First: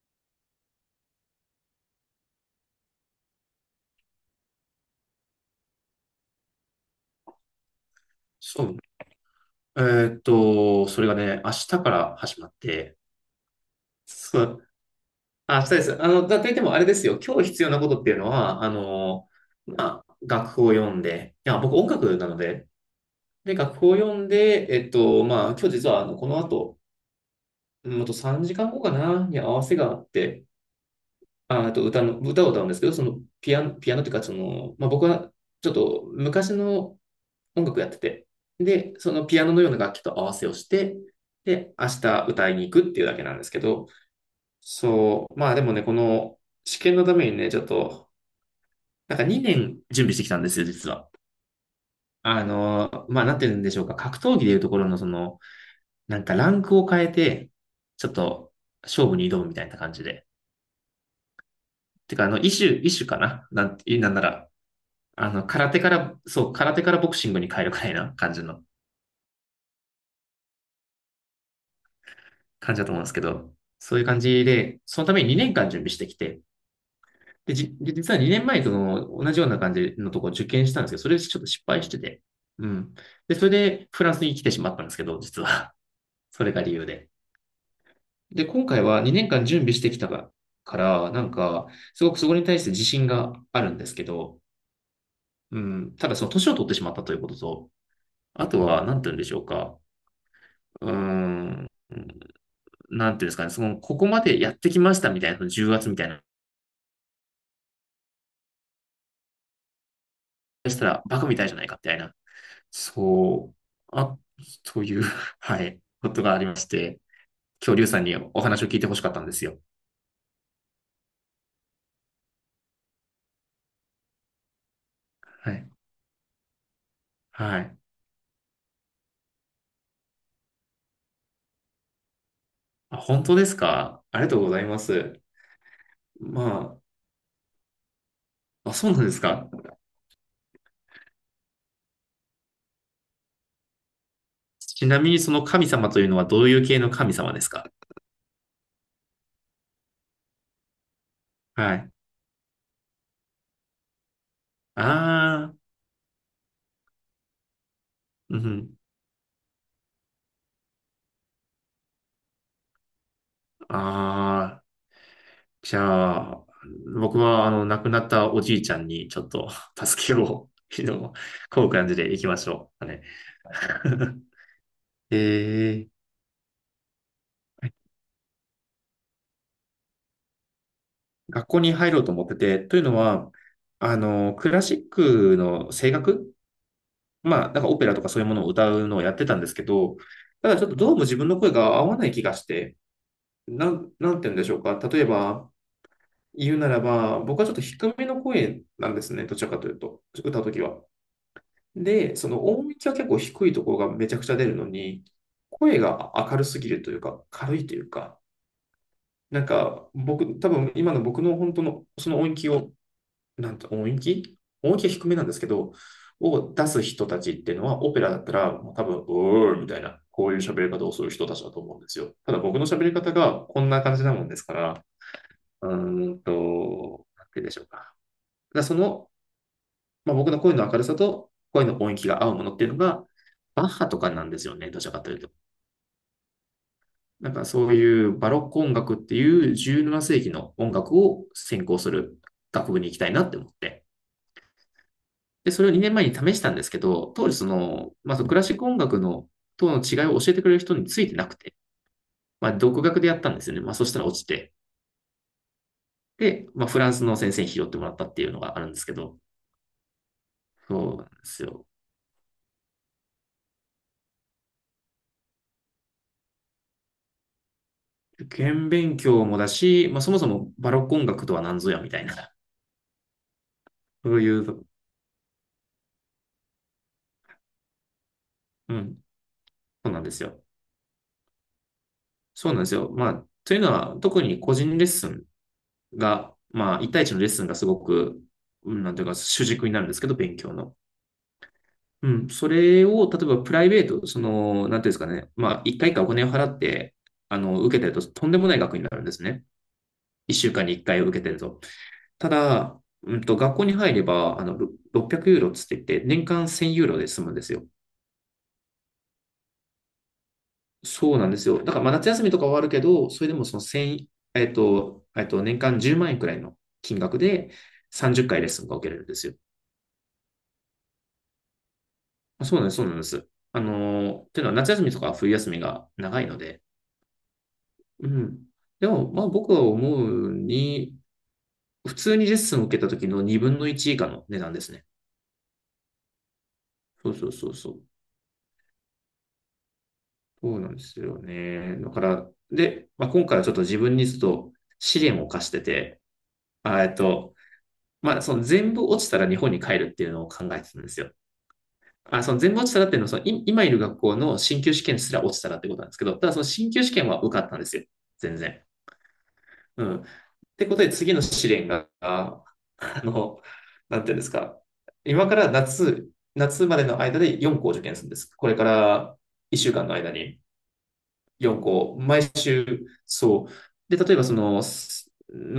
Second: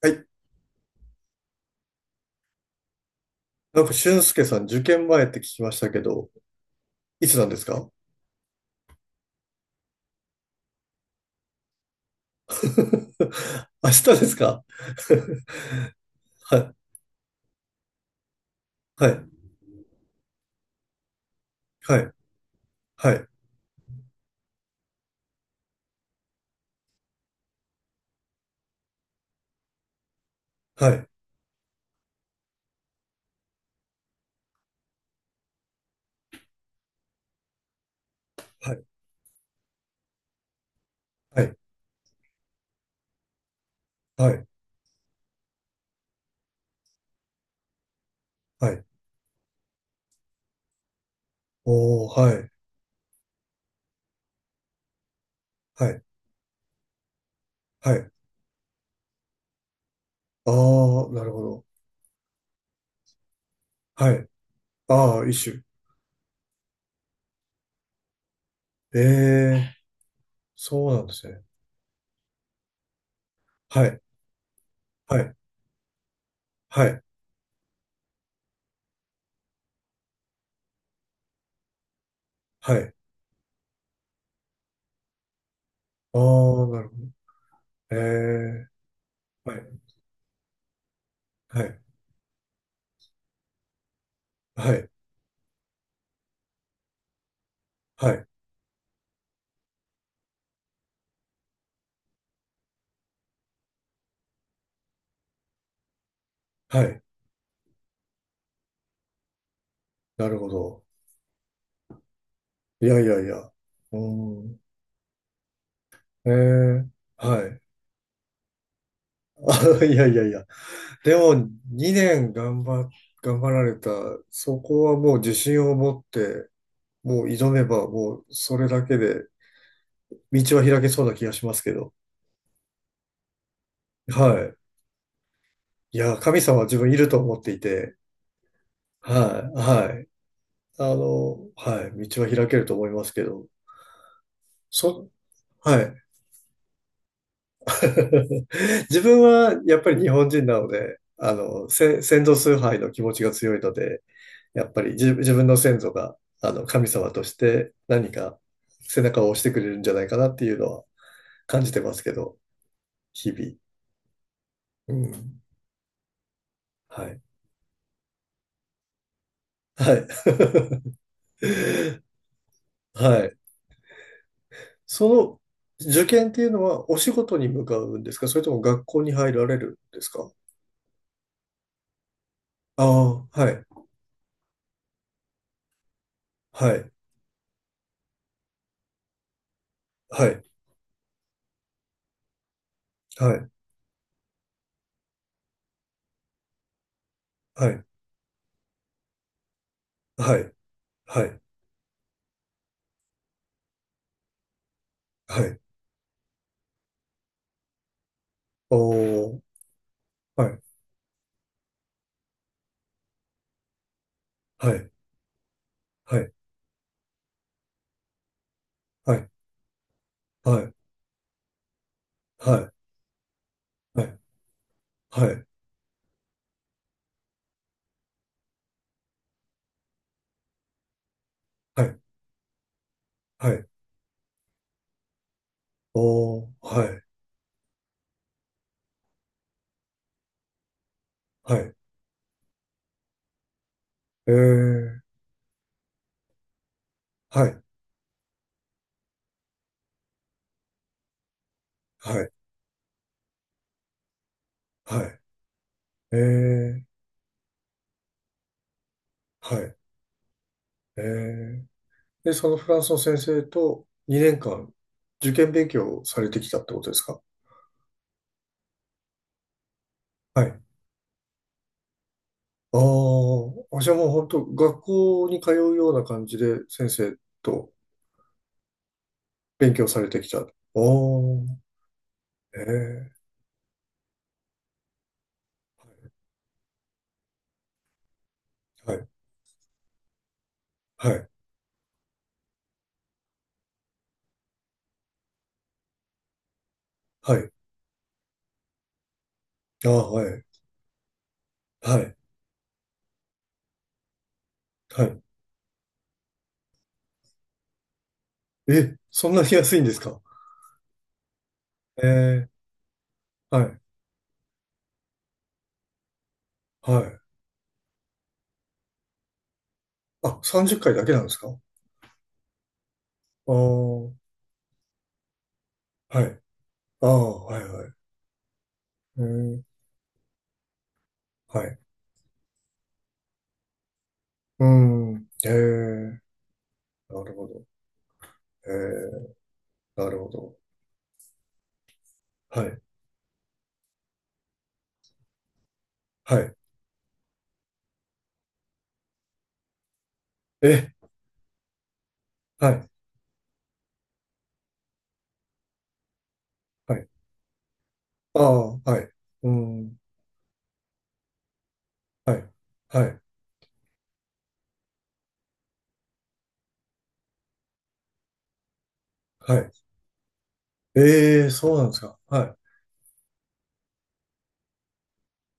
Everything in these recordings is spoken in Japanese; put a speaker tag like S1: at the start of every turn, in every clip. S1: はい。俊介さん、受験前って聞きましたけど、いつなんですか？
S2: そう。えそれがね、明日から始まって、
S1: 明日です
S2: そ
S1: か？
S2: う、あ、明日です。だ といっ
S1: は
S2: ても
S1: い、
S2: あれですよ。今日必要なことっていうのは、
S1: は
S2: まあ、楽譜を読んで、いや、僕音
S1: い、
S2: 楽なので、
S1: はい、
S2: で、楽譜を読んで、まあ、今日実は、この後、うんあと3時間後かな、に合わせがあって、
S1: はい、
S2: あ、あと歌の、歌を歌うんですけど、ピアノというか、まあ、僕は、ちょっと昔の音楽やってて、
S1: はい、
S2: で、そのピアノのような楽器と合わせをして、
S1: はい、はい、
S2: で、明日歌いに行くっていうだけなんですけど、
S1: はい、
S2: そう、まあでもね、この試験のためにね、ちょっと、
S1: はい。
S2: なんか2年準備してきたんですよ、実は。
S1: おー、はい、
S2: まあなってるんでしょうか。格闘技でいうところのその、
S1: はい、
S2: なんかランクを変えて、
S1: は
S2: ちょ
S1: い。
S2: っと勝負に挑むみたいな感じで。
S1: あー、なるほど。
S2: てか、異種かななんて、な
S1: は
S2: んな
S1: い。
S2: ら、
S1: あー、一種。
S2: 空手から、そう、空手からボクシングに変えるくらいな感じの
S1: えー、そうなんですね。
S2: 感じだと思うんですけど、
S1: は
S2: そ
S1: い、
S2: ういう感じで、そのた
S1: は
S2: めに
S1: い、
S2: 2年間準備してきて、
S1: はい、
S2: で、実は2年前との同じような感じのところを受験したんですけど、それでちょっと失敗してて、う
S1: はい。
S2: ん。で、それでフランスに来てしまったんですけど、実は。
S1: あ
S2: それが
S1: ー、
S2: 理
S1: な
S2: 由
S1: るほ
S2: で。
S1: ど。
S2: で、今
S1: え
S2: 回は2年間
S1: ー、は
S2: 準備して
S1: い、
S2: きたから、なん
S1: は
S2: か、
S1: い、
S2: すごくそこに対して自信があるんですけど、
S1: はい、
S2: うん、ただその年を取ってしまったということと、
S1: はい、
S2: あとは、なんて言うんでしょうか。うーん、なんていうんですかね、ここまでやってきましたみたいな、その重圧みたいな、
S1: はい。なるほ
S2: し
S1: ど。
S2: たらバカみたいじゃないかみたいな。
S1: いやいやいや。う
S2: そう。
S1: ー
S2: あ、
S1: ん。
S2: という はい、こと
S1: え
S2: がありまし
S1: え、
S2: て、
S1: はい。
S2: 恐竜さんにお話を聞いてほしかったんですよ。
S1: あ、いやいやいや。でも、2年頑張、頑張られた、そこはもう自
S2: は
S1: 信
S2: い。
S1: を持って、もう挑
S2: は
S1: め
S2: い。
S1: ば、もうそれだけで、道は開けそうな気がしますけど。
S2: あ、本当ですか？ありがとうご
S1: は
S2: ざいます。
S1: い。いや、神
S2: ま
S1: 様は自分いると思っていて、
S2: あ、あ、そうなんですか？
S1: はい、はい。あの、はい、道は開けると思いますけど、
S2: ちな
S1: そ、
S2: みにその神
S1: は
S2: 様と
S1: い。
S2: いうのはどういう系の神様ですか？
S1: 自分はやっぱり日本人なので、あの、
S2: はい。
S1: 先祖崇拝の気持ちが強いので、やっぱり自分
S2: あ
S1: の
S2: あ、
S1: 先祖が、あの、神様として何か
S2: うん、
S1: 背中を押してくれるんじゃないかなっていうのは感じてますけど、日々。
S2: ああ、
S1: うん。
S2: じゃあ、
S1: は
S2: 僕
S1: い。
S2: は亡くなったおじいちゃんにちょっと
S1: は
S2: 助
S1: い。
S2: けを、こういう感じで行きましょう。あ れ
S1: はい。そ の
S2: え
S1: 受験っていうのはお仕事に向か
S2: ー、
S1: うんですか？それとも学校に入られるんですか？
S2: 学校に入ろうと思ってて、という
S1: あ
S2: の
S1: あ
S2: は、
S1: ー、はい。
S2: クラシックの声楽、
S1: はい。
S2: まあ、なんかオペラとかそういうものを歌うのをやってたんですけど、
S1: はい。
S2: ただちょっとどうも自分の声が合わない気がして、
S1: はい。
S2: なんて言うんでしょうか。例えば、言うならば、僕はちょっと
S1: はい。
S2: 低めの声なんですね、どちらかというと、
S1: は
S2: 歌うと
S1: い。
S2: きは。
S1: はい。
S2: で、その音域は結構低いところがめちゃくちゃ出るのに、
S1: はい。
S2: 声が明るすぎるというか、軽いというか、
S1: おー、
S2: なんか僕、多
S1: はい、
S2: 分今の僕の本当のその音域を、なんて、音域
S1: は
S2: 音域
S1: い、
S2: は低めなんですけど、
S1: はい、
S2: を出す人たちっていうのは、オペラだったら、もう多分、
S1: はい、
S2: うーみたいな、こういう
S1: は
S2: 喋り
S1: い、
S2: 方をする人たちだと思うんですよ。ただ
S1: は
S2: 僕の喋
S1: い、
S2: り方がこんな感じ
S1: は
S2: な
S1: い、
S2: もんですから、
S1: はい、
S2: なんて言うでしょうか。だその、まあ、僕の声の明るさと声の
S1: は
S2: 音
S1: い、
S2: 域が合うものっていうのが、
S1: は
S2: バッ
S1: い、
S2: ハとかなんですよね、どちらかというと。
S1: おー、はい、
S2: なんかそういうバロック音楽っていう17世紀の音楽を
S1: は
S2: 専
S1: い、
S2: 攻する学部に行きたいなって思って。
S1: えー、
S2: で、それを2年前に試したんですけど、当時
S1: は
S2: そ
S1: い、
S2: の、まあ、そのクラシック音楽のとの違いを教えてくれる人についてなくて、
S1: はい、
S2: まあ、独学でやったんですよね。まあ、そしたら落ちて。
S1: はい、え
S2: で、まあ、フ
S1: ー、
S2: ランスの先生に拾ってもらったっていうのがあるんですけど、
S1: はい、
S2: そう
S1: え
S2: なんです
S1: ー。
S2: よ。
S1: で、そのフランスの先生と2年間受験勉強をされてきたってことですか？
S2: 受験勉強もだし、まあ、そもそ
S1: は
S2: も
S1: い。
S2: バロック音楽とは何ぞやみたいな、
S1: ああ、じゃあもう
S2: そう
S1: 本
S2: い
S1: 当
S2: う、
S1: 学校に通うような感じで先生と
S2: うん、
S1: 勉強
S2: そう
S1: さ
S2: なん
S1: れ
S2: で
S1: て
S2: す
S1: き
S2: よ。
S1: た。おー、
S2: そうなんですよ。まあ、
S1: え
S2: というのは、特に個人レッスンが、まあ、一対一のレッスンがすごく、うん、
S1: ー、
S2: なん
S1: は
S2: ていう
S1: い、
S2: か、主軸になるんですけど、勉強の。
S1: はい、
S2: うん、それを、例えばプライベート、なんていうんですかね、まあ、1回かいかお金を払って、
S1: はい、
S2: 受けてると、とんでもない額になるんですね。
S1: ああは
S2: 1週
S1: い。
S2: 間に1回を受けてると。
S1: はい。
S2: ただ、学校に入れば、
S1: はい。
S2: 600ユーロっつって言って、年間1000ユーロで済むんですよ。
S1: え、そんなに安いんですか？
S2: そうなんですよ。だから、まあ、
S1: え
S2: 夏休みとかは
S1: ー
S2: あるけど、それでもそ
S1: は
S2: の
S1: い。
S2: 1年間10万円くらいの
S1: は
S2: 金額
S1: い。
S2: で30回レッスンが受けれるんですよ。
S1: あ、30回だけなんですか？あ
S2: あそうなんです、そうなんです。
S1: あー、
S2: というのは夏休みとか冬休みが長
S1: は
S2: いの
S1: い。
S2: で、
S1: ああ、はい、はい。
S2: うん。でも、
S1: え
S2: まあ僕
S1: ー、
S2: は思うに、
S1: はい。
S2: 普通にレッスンを受けた時の2分の1以下の値段で
S1: う
S2: すね。
S1: ん。えー
S2: そう
S1: な
S2: そう
S1: るほ
S2: そう
S1: ど。
S2: そう。
S1: ええなるほ
S2: そ
S1: ど。
S2: うなんですよね。だから、
S1: はい。
S2: で、まあ、今回はちょっと自分にちょっと試練を課してて、
S1: はい。
S2: あえっと、まあその全部落ちたら日本に帰るっていうのを考えてたんで
S1: え、
S2: すよ。あ、その全部落
S1: は
S2: ちたら
S1: い。
S2: っていうのは、その今いる学校の進級試験すら落ちたらってことなんですけど、ただその進級試
S1: は
S2: 験
S1: い。
S2: は受かったんですよ。全
S1: あ
S2: 然。
S1: あ、はい。う
S2: うん。
S1: ん。
S2: ってことで次の試練が、
S1: はい。はい。
S2: なんていうんですか。今から夏までの間で4校受験するんです。これから
S1: は
S2: 1
S1: い。
S2: 週間の間に
S1: えー
S2: 4
S1: そうなんで
S2: 校、
S1: すか？
S2: 毎
S1: はい。
S2: 週、そう。で、例えばその、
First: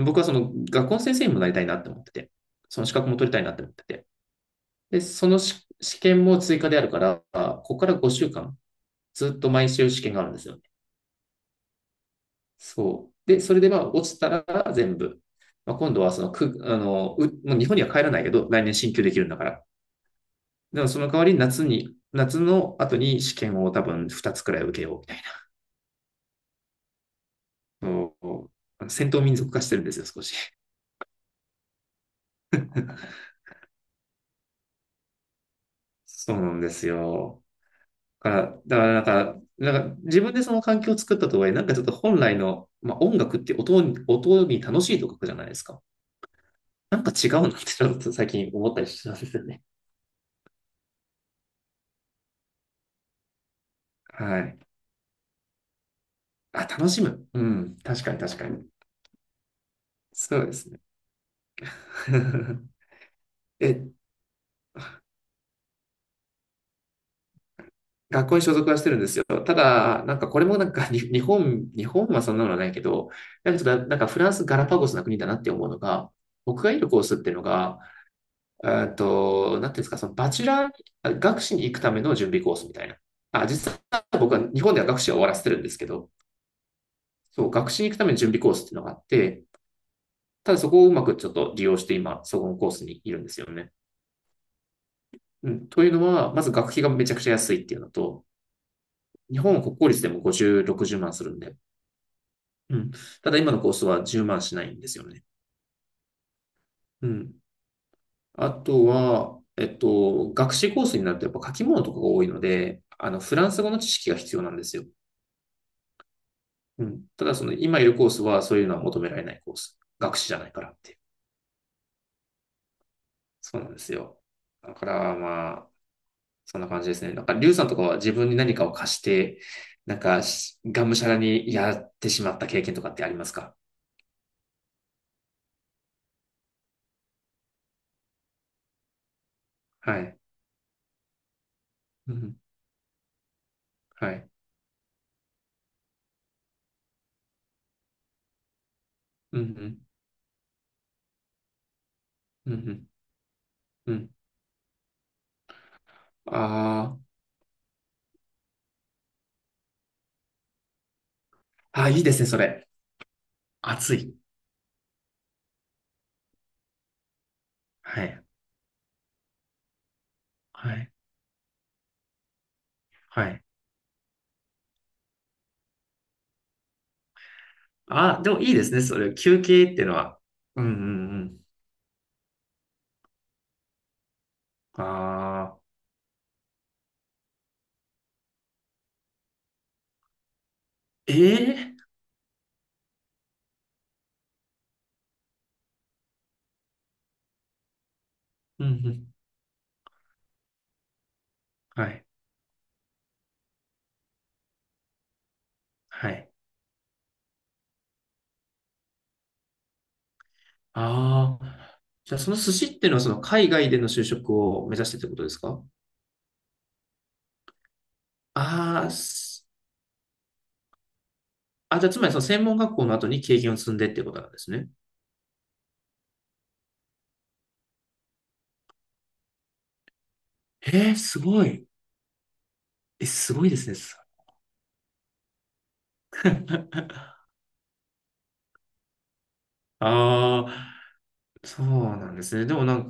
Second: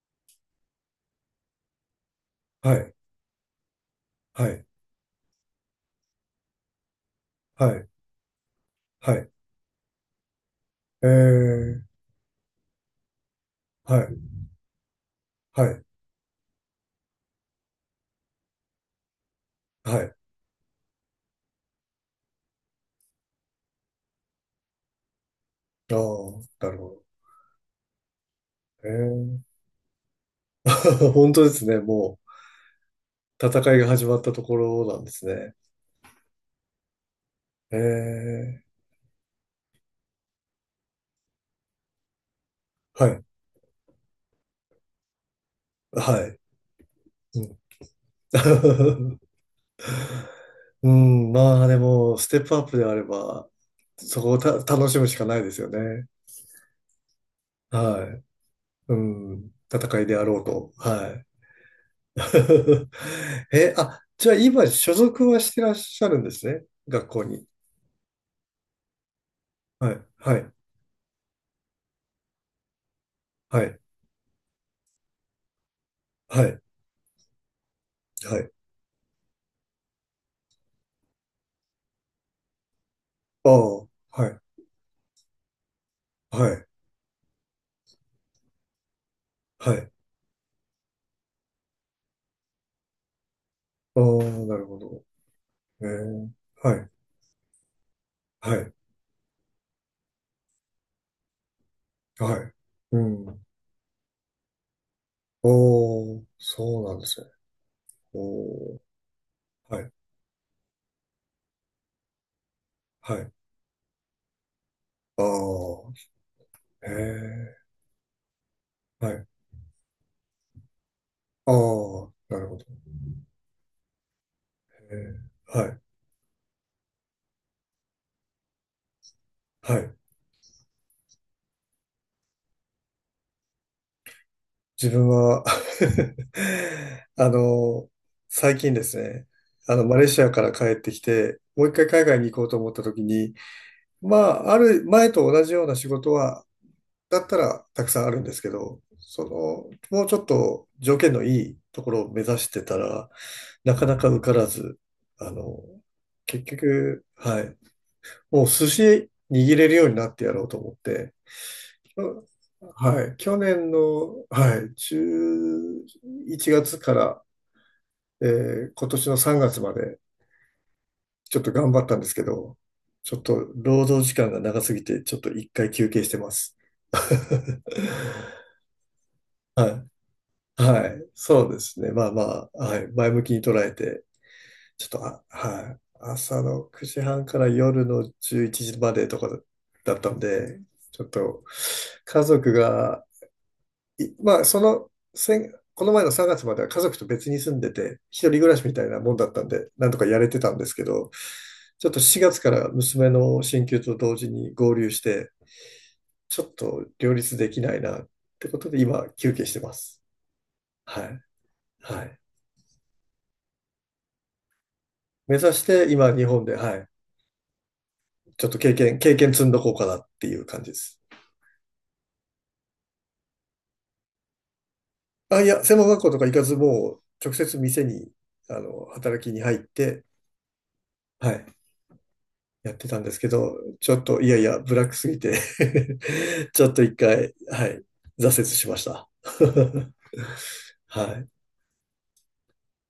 S2: 僕はその学校の先生にもなりたいなって思ってて、
S1: は
S2: その
S1: い。
S2: 資格も取りたいなって思ってて。
S1: はい。
S2: で、その試験も追加であるから、こ
S1: は
S2: こか
S1: い。
S2: ら5週間、
S1: はい。
S2: ずっと毎週試験があるんですよ。
S1: えー
S2: そう。で、それでまあ
S1: は
S2: 落ち
S1: い。
S2: たら全部。
S1: は
S2: まあ、
S1: い。
S2: 今度はそのく、あの、う、もう日本には帰らないけど、来年進級できるんだから。
S1: はい。
S2: でもその代わり夏の後に試験を多分2つくらい受けようみたいな。
S1: ああ、なるほど。え
S2: 戦闘
S1: え
S2: 民族化してるんですよ、少し。
S1: 本当ですね。も う、戦いが始まったところなんですね。
S2: そうなんですよ。
S1: え
S2: だか
S1: え、
S2: ら、なんか、自分でその環境を作ったとはいえ、なんかちょっと本来の、まあ、
S1: は
S2: 音
S1: い。
S2: 楽って音に楽しいと書くじゃないですか。
S1: はい。
S2: なんか違
S1: う
S2: うなっ
S1: ん。
S2: てちょっと最近思ったりしたんですよね。
S1: うん、まあでも、ステップアップであれば、そこを
S2: はい。
S1: 楽しむしかないですよね。
S2: あ、楽しむ。うん。確
S1: は
S2: かに
S1: い。
S2: 確かに。
S1: うん。戦いであろ
S2: そ
S1: う
S2: うです
S1: と。
S2: ね。
S1: は い。え、
S2: え、
S1: あ、じゃあ今、所属はしてらっしゃるんですね。学校に。
S2: 学校に所属はしてるんですよ。た
S1: はい。
S2: だ、なんか
S1: は
S2: これ
S1: い。
S2: もなんかに日本はそんなのはないけど、なん
S1: は
S2: かちょっ
S1: い。
S2: となんかフランスガラパゴスな国だなって思うのが、
S1: はい。
S2: 僕がいるコースっていうのが、
S1: はい。
S2: なんていうんですか、そのバチェラー学士に行くための準備コースみたいな。あ、
S1: あ
S2: 実
S1: あ、
S2: は
S1: は
S2: 僕は日
S1: い。
S2: 本では学士は終わらせてるんですけど、
S1: はい。
S2: そう、学士に行くための準備コースっていうのがあって、
S1: はい。
S2: ただそこをうまくちょっと利用して今、そこのコースにいるんですよね。
S1: ああ、なるほど。
S2: うん。と
S1: え
S2: いうの
S1: ー
S2: は、まず学
S1: は
S2: 費
S1: い。
S2: がめちゃくちゃ安いっていうのと、
S1: はい。
S2: 日本は国公立でも50、60万するんで。
S1: はい。
S2: うん。
S1: う
S2: ただ
S1: ん。
S2: 今のコースは10万しないんですよね。
S1: おー、そうなんで
S2: う
S1: すね。
S2: ん。あ
S1: おー、
S2: とは、
S1: はい、
S2: 学士コースになるとやっぱ書き物とかが多いので、
S1: はい。
S2: フランス語の知識が必要なんですよ。
S1: あー、
S2: う
S1: へ
S2: ん。ただその
S1: え、
S2: 今いるコースはそういうのは求め
S1: は
S2: られ
S1: い。
S2: ないコース。学士じゃないからっていう。
S1: あー、なるほど。へ
S2: そうなんですよ。だか
S1: え、
S2: らま
S1: は
S2: あ、
S1: い、
S2: そんな感じですね。なんか、リュウさんとかは自分に何かを貸して、
S1: はい。
S2: なんかし、がむしゃらにやってしまった経験とかってありますか？
S1: 自分は あの、最近ですね、あの、マ
S2: は
S1: レー
S2: い。
S1: シアから帰ってきて、もう一回海
S2: う
S1: 外に
S2: ん。
S1: 行こうと思った時に、
S2: は
S1: ま
S2: い。
S1: あ、ある前と同じような仕事はだったらたくさんあるんですけど、その、
S2: うん。
S1: もうちょっと条件のいいところを目指し
S2: う
S1: てた
S2: ん。
S1: ら、なか
S2: う
S1: なか
S2: ん。
S1: 受からず、あの、結
S2: ああ
S1: 局、
S2: ー。
S1: はい、もう寿司握れるようになってやろうと思って、
S2: あー、い
S1: う
S2: いです
S1: ん
S2: ね、それ。
S1: はい、去年
S2: 暑
S1: の、
S2: い。
S1: はい、11月から、
S2: はい。
S1: えー今年の3月まで
S2: はい。
S1: ちょっと頑張ったんですけど、ちょっ
S2: はい。
S1: と労働時間が長すぎて、ちょっと一回休憩してます。
S2: あー、でもいいですね、それ、休憩ってい
S1: は
S2: うのは。
S1: い
S2: うんうんう
S1: はい。
S2: ん。
S1: そうですね。まあまあ、はい。前向きに捉えて、
S2: あ
S1: ちょっと、あ、
S2: あ。
S1: はい。朝の9時半から夜の11時までとかだったんで、ちょっと、
S2: ええ、
S1: 家族が、いまあ、その、先この前の3月までは家族と別に住んでて、一人暮らし
S2: うんう
S1: みたいな
S2: ん。
S1: もんだったんで、なんとかやれてたんですけど、ちょ
S2: は
S1: っと
S2: い。
S1: 4月から娘の進級と同時に合流して、
S2: はい。
S1: ちょっと両立できないなってことで、今、休憩してます。はい。
S2: ああ。
S1: は
S2: じゃ
S1: い。
S2: あ、その寿司っていうのは、その海外での就職を目指してってことで
S1: 目
S2: す
S1: 指し
S2: か？
S1: て今日本で、はい、ちょっと
S2: ああー、
S1: 経験積んどこうかなっていう感じです。
S2: あ、じゃあ、つまりその専門学校の後に経験を積んでってことなんですね。
S1: あ、いや、専門学校とか行かずもう直接店に、あの、働きに入って、
S2: えー、す
S1: は
S2: ご
S1: い、
S2: い。
S1: やってたん
S2: え、
S1: ですけ
S2: すごいで
S1: ど、
S2: すね。
S1: ちょっと、いやいや、ブラックすぎて ちょっと一 回、はい、挫折しました。
S2: ああ。
S1: はい、
S2: そうなんですね。でもなん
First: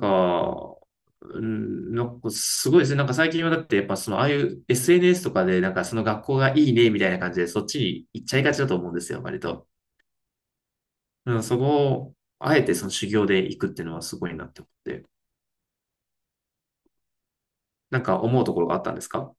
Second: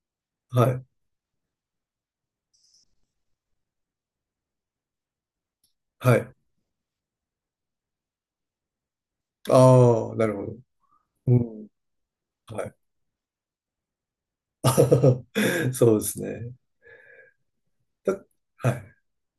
S1: は
S2: か、
S1: い、
S2: うん、なんかすごいですね。なんか最近はだってやっぱそのああいう SNS とかでなんかその
S1: は
S2: 学
S1: い。
S2: 校がいいねみたいな感じでそっちに行っちゃいがちだと思うんですよ、割と。
S1: ああ、なるほど。
S2: う
S1: う
S2: ん、そ
S1: ん、
S2: こをあえ
S1: はい。
S2: てその修行で行くっていうのはすごいなって思って。
S1: そうですね。
S2: なんか
S1: だ
S2: 思うところ
S1: は
S2: があった
S1: い。
S2: んですか？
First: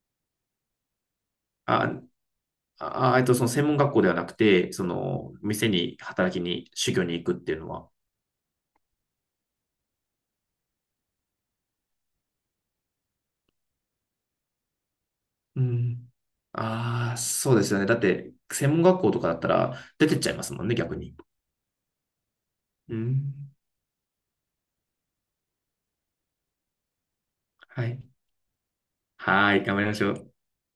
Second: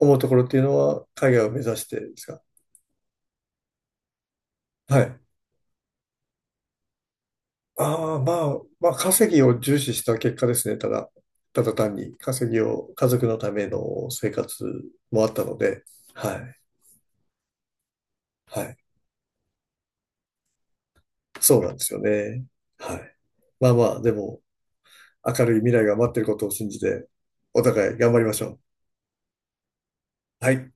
S1: 思うところっていうのは、海外を目指して
S2: あ、
S1: ですか？
S2: その専門学校ではなくて、そ
S1: はい。
S2: の店に働きに修行に行くっていうのは。
S1: ああ、まあ、まあ、稼ぎを重視した結果ですね。ただ、ただ単に稼ぎを、家族のための生活もあったの
S2: う
S1: で、
S2: ん。
S1: はい、
S2: ああ、そうですよね。だって
S1: は
S2: 専
S1: い。
S2: 門学校とかだったら出てっちゃいますもんね、逆に。
S1: そうなんですよね。
S2: う
S1: はい。
S2: ん。
S1: まあまあ、でも、明るい未来が待ってることを信じて、お
S2: は
S1: 互い
S2: い。
S1: 頑張りましょう。
S2: はい、頑張りましょう。
S1: はい。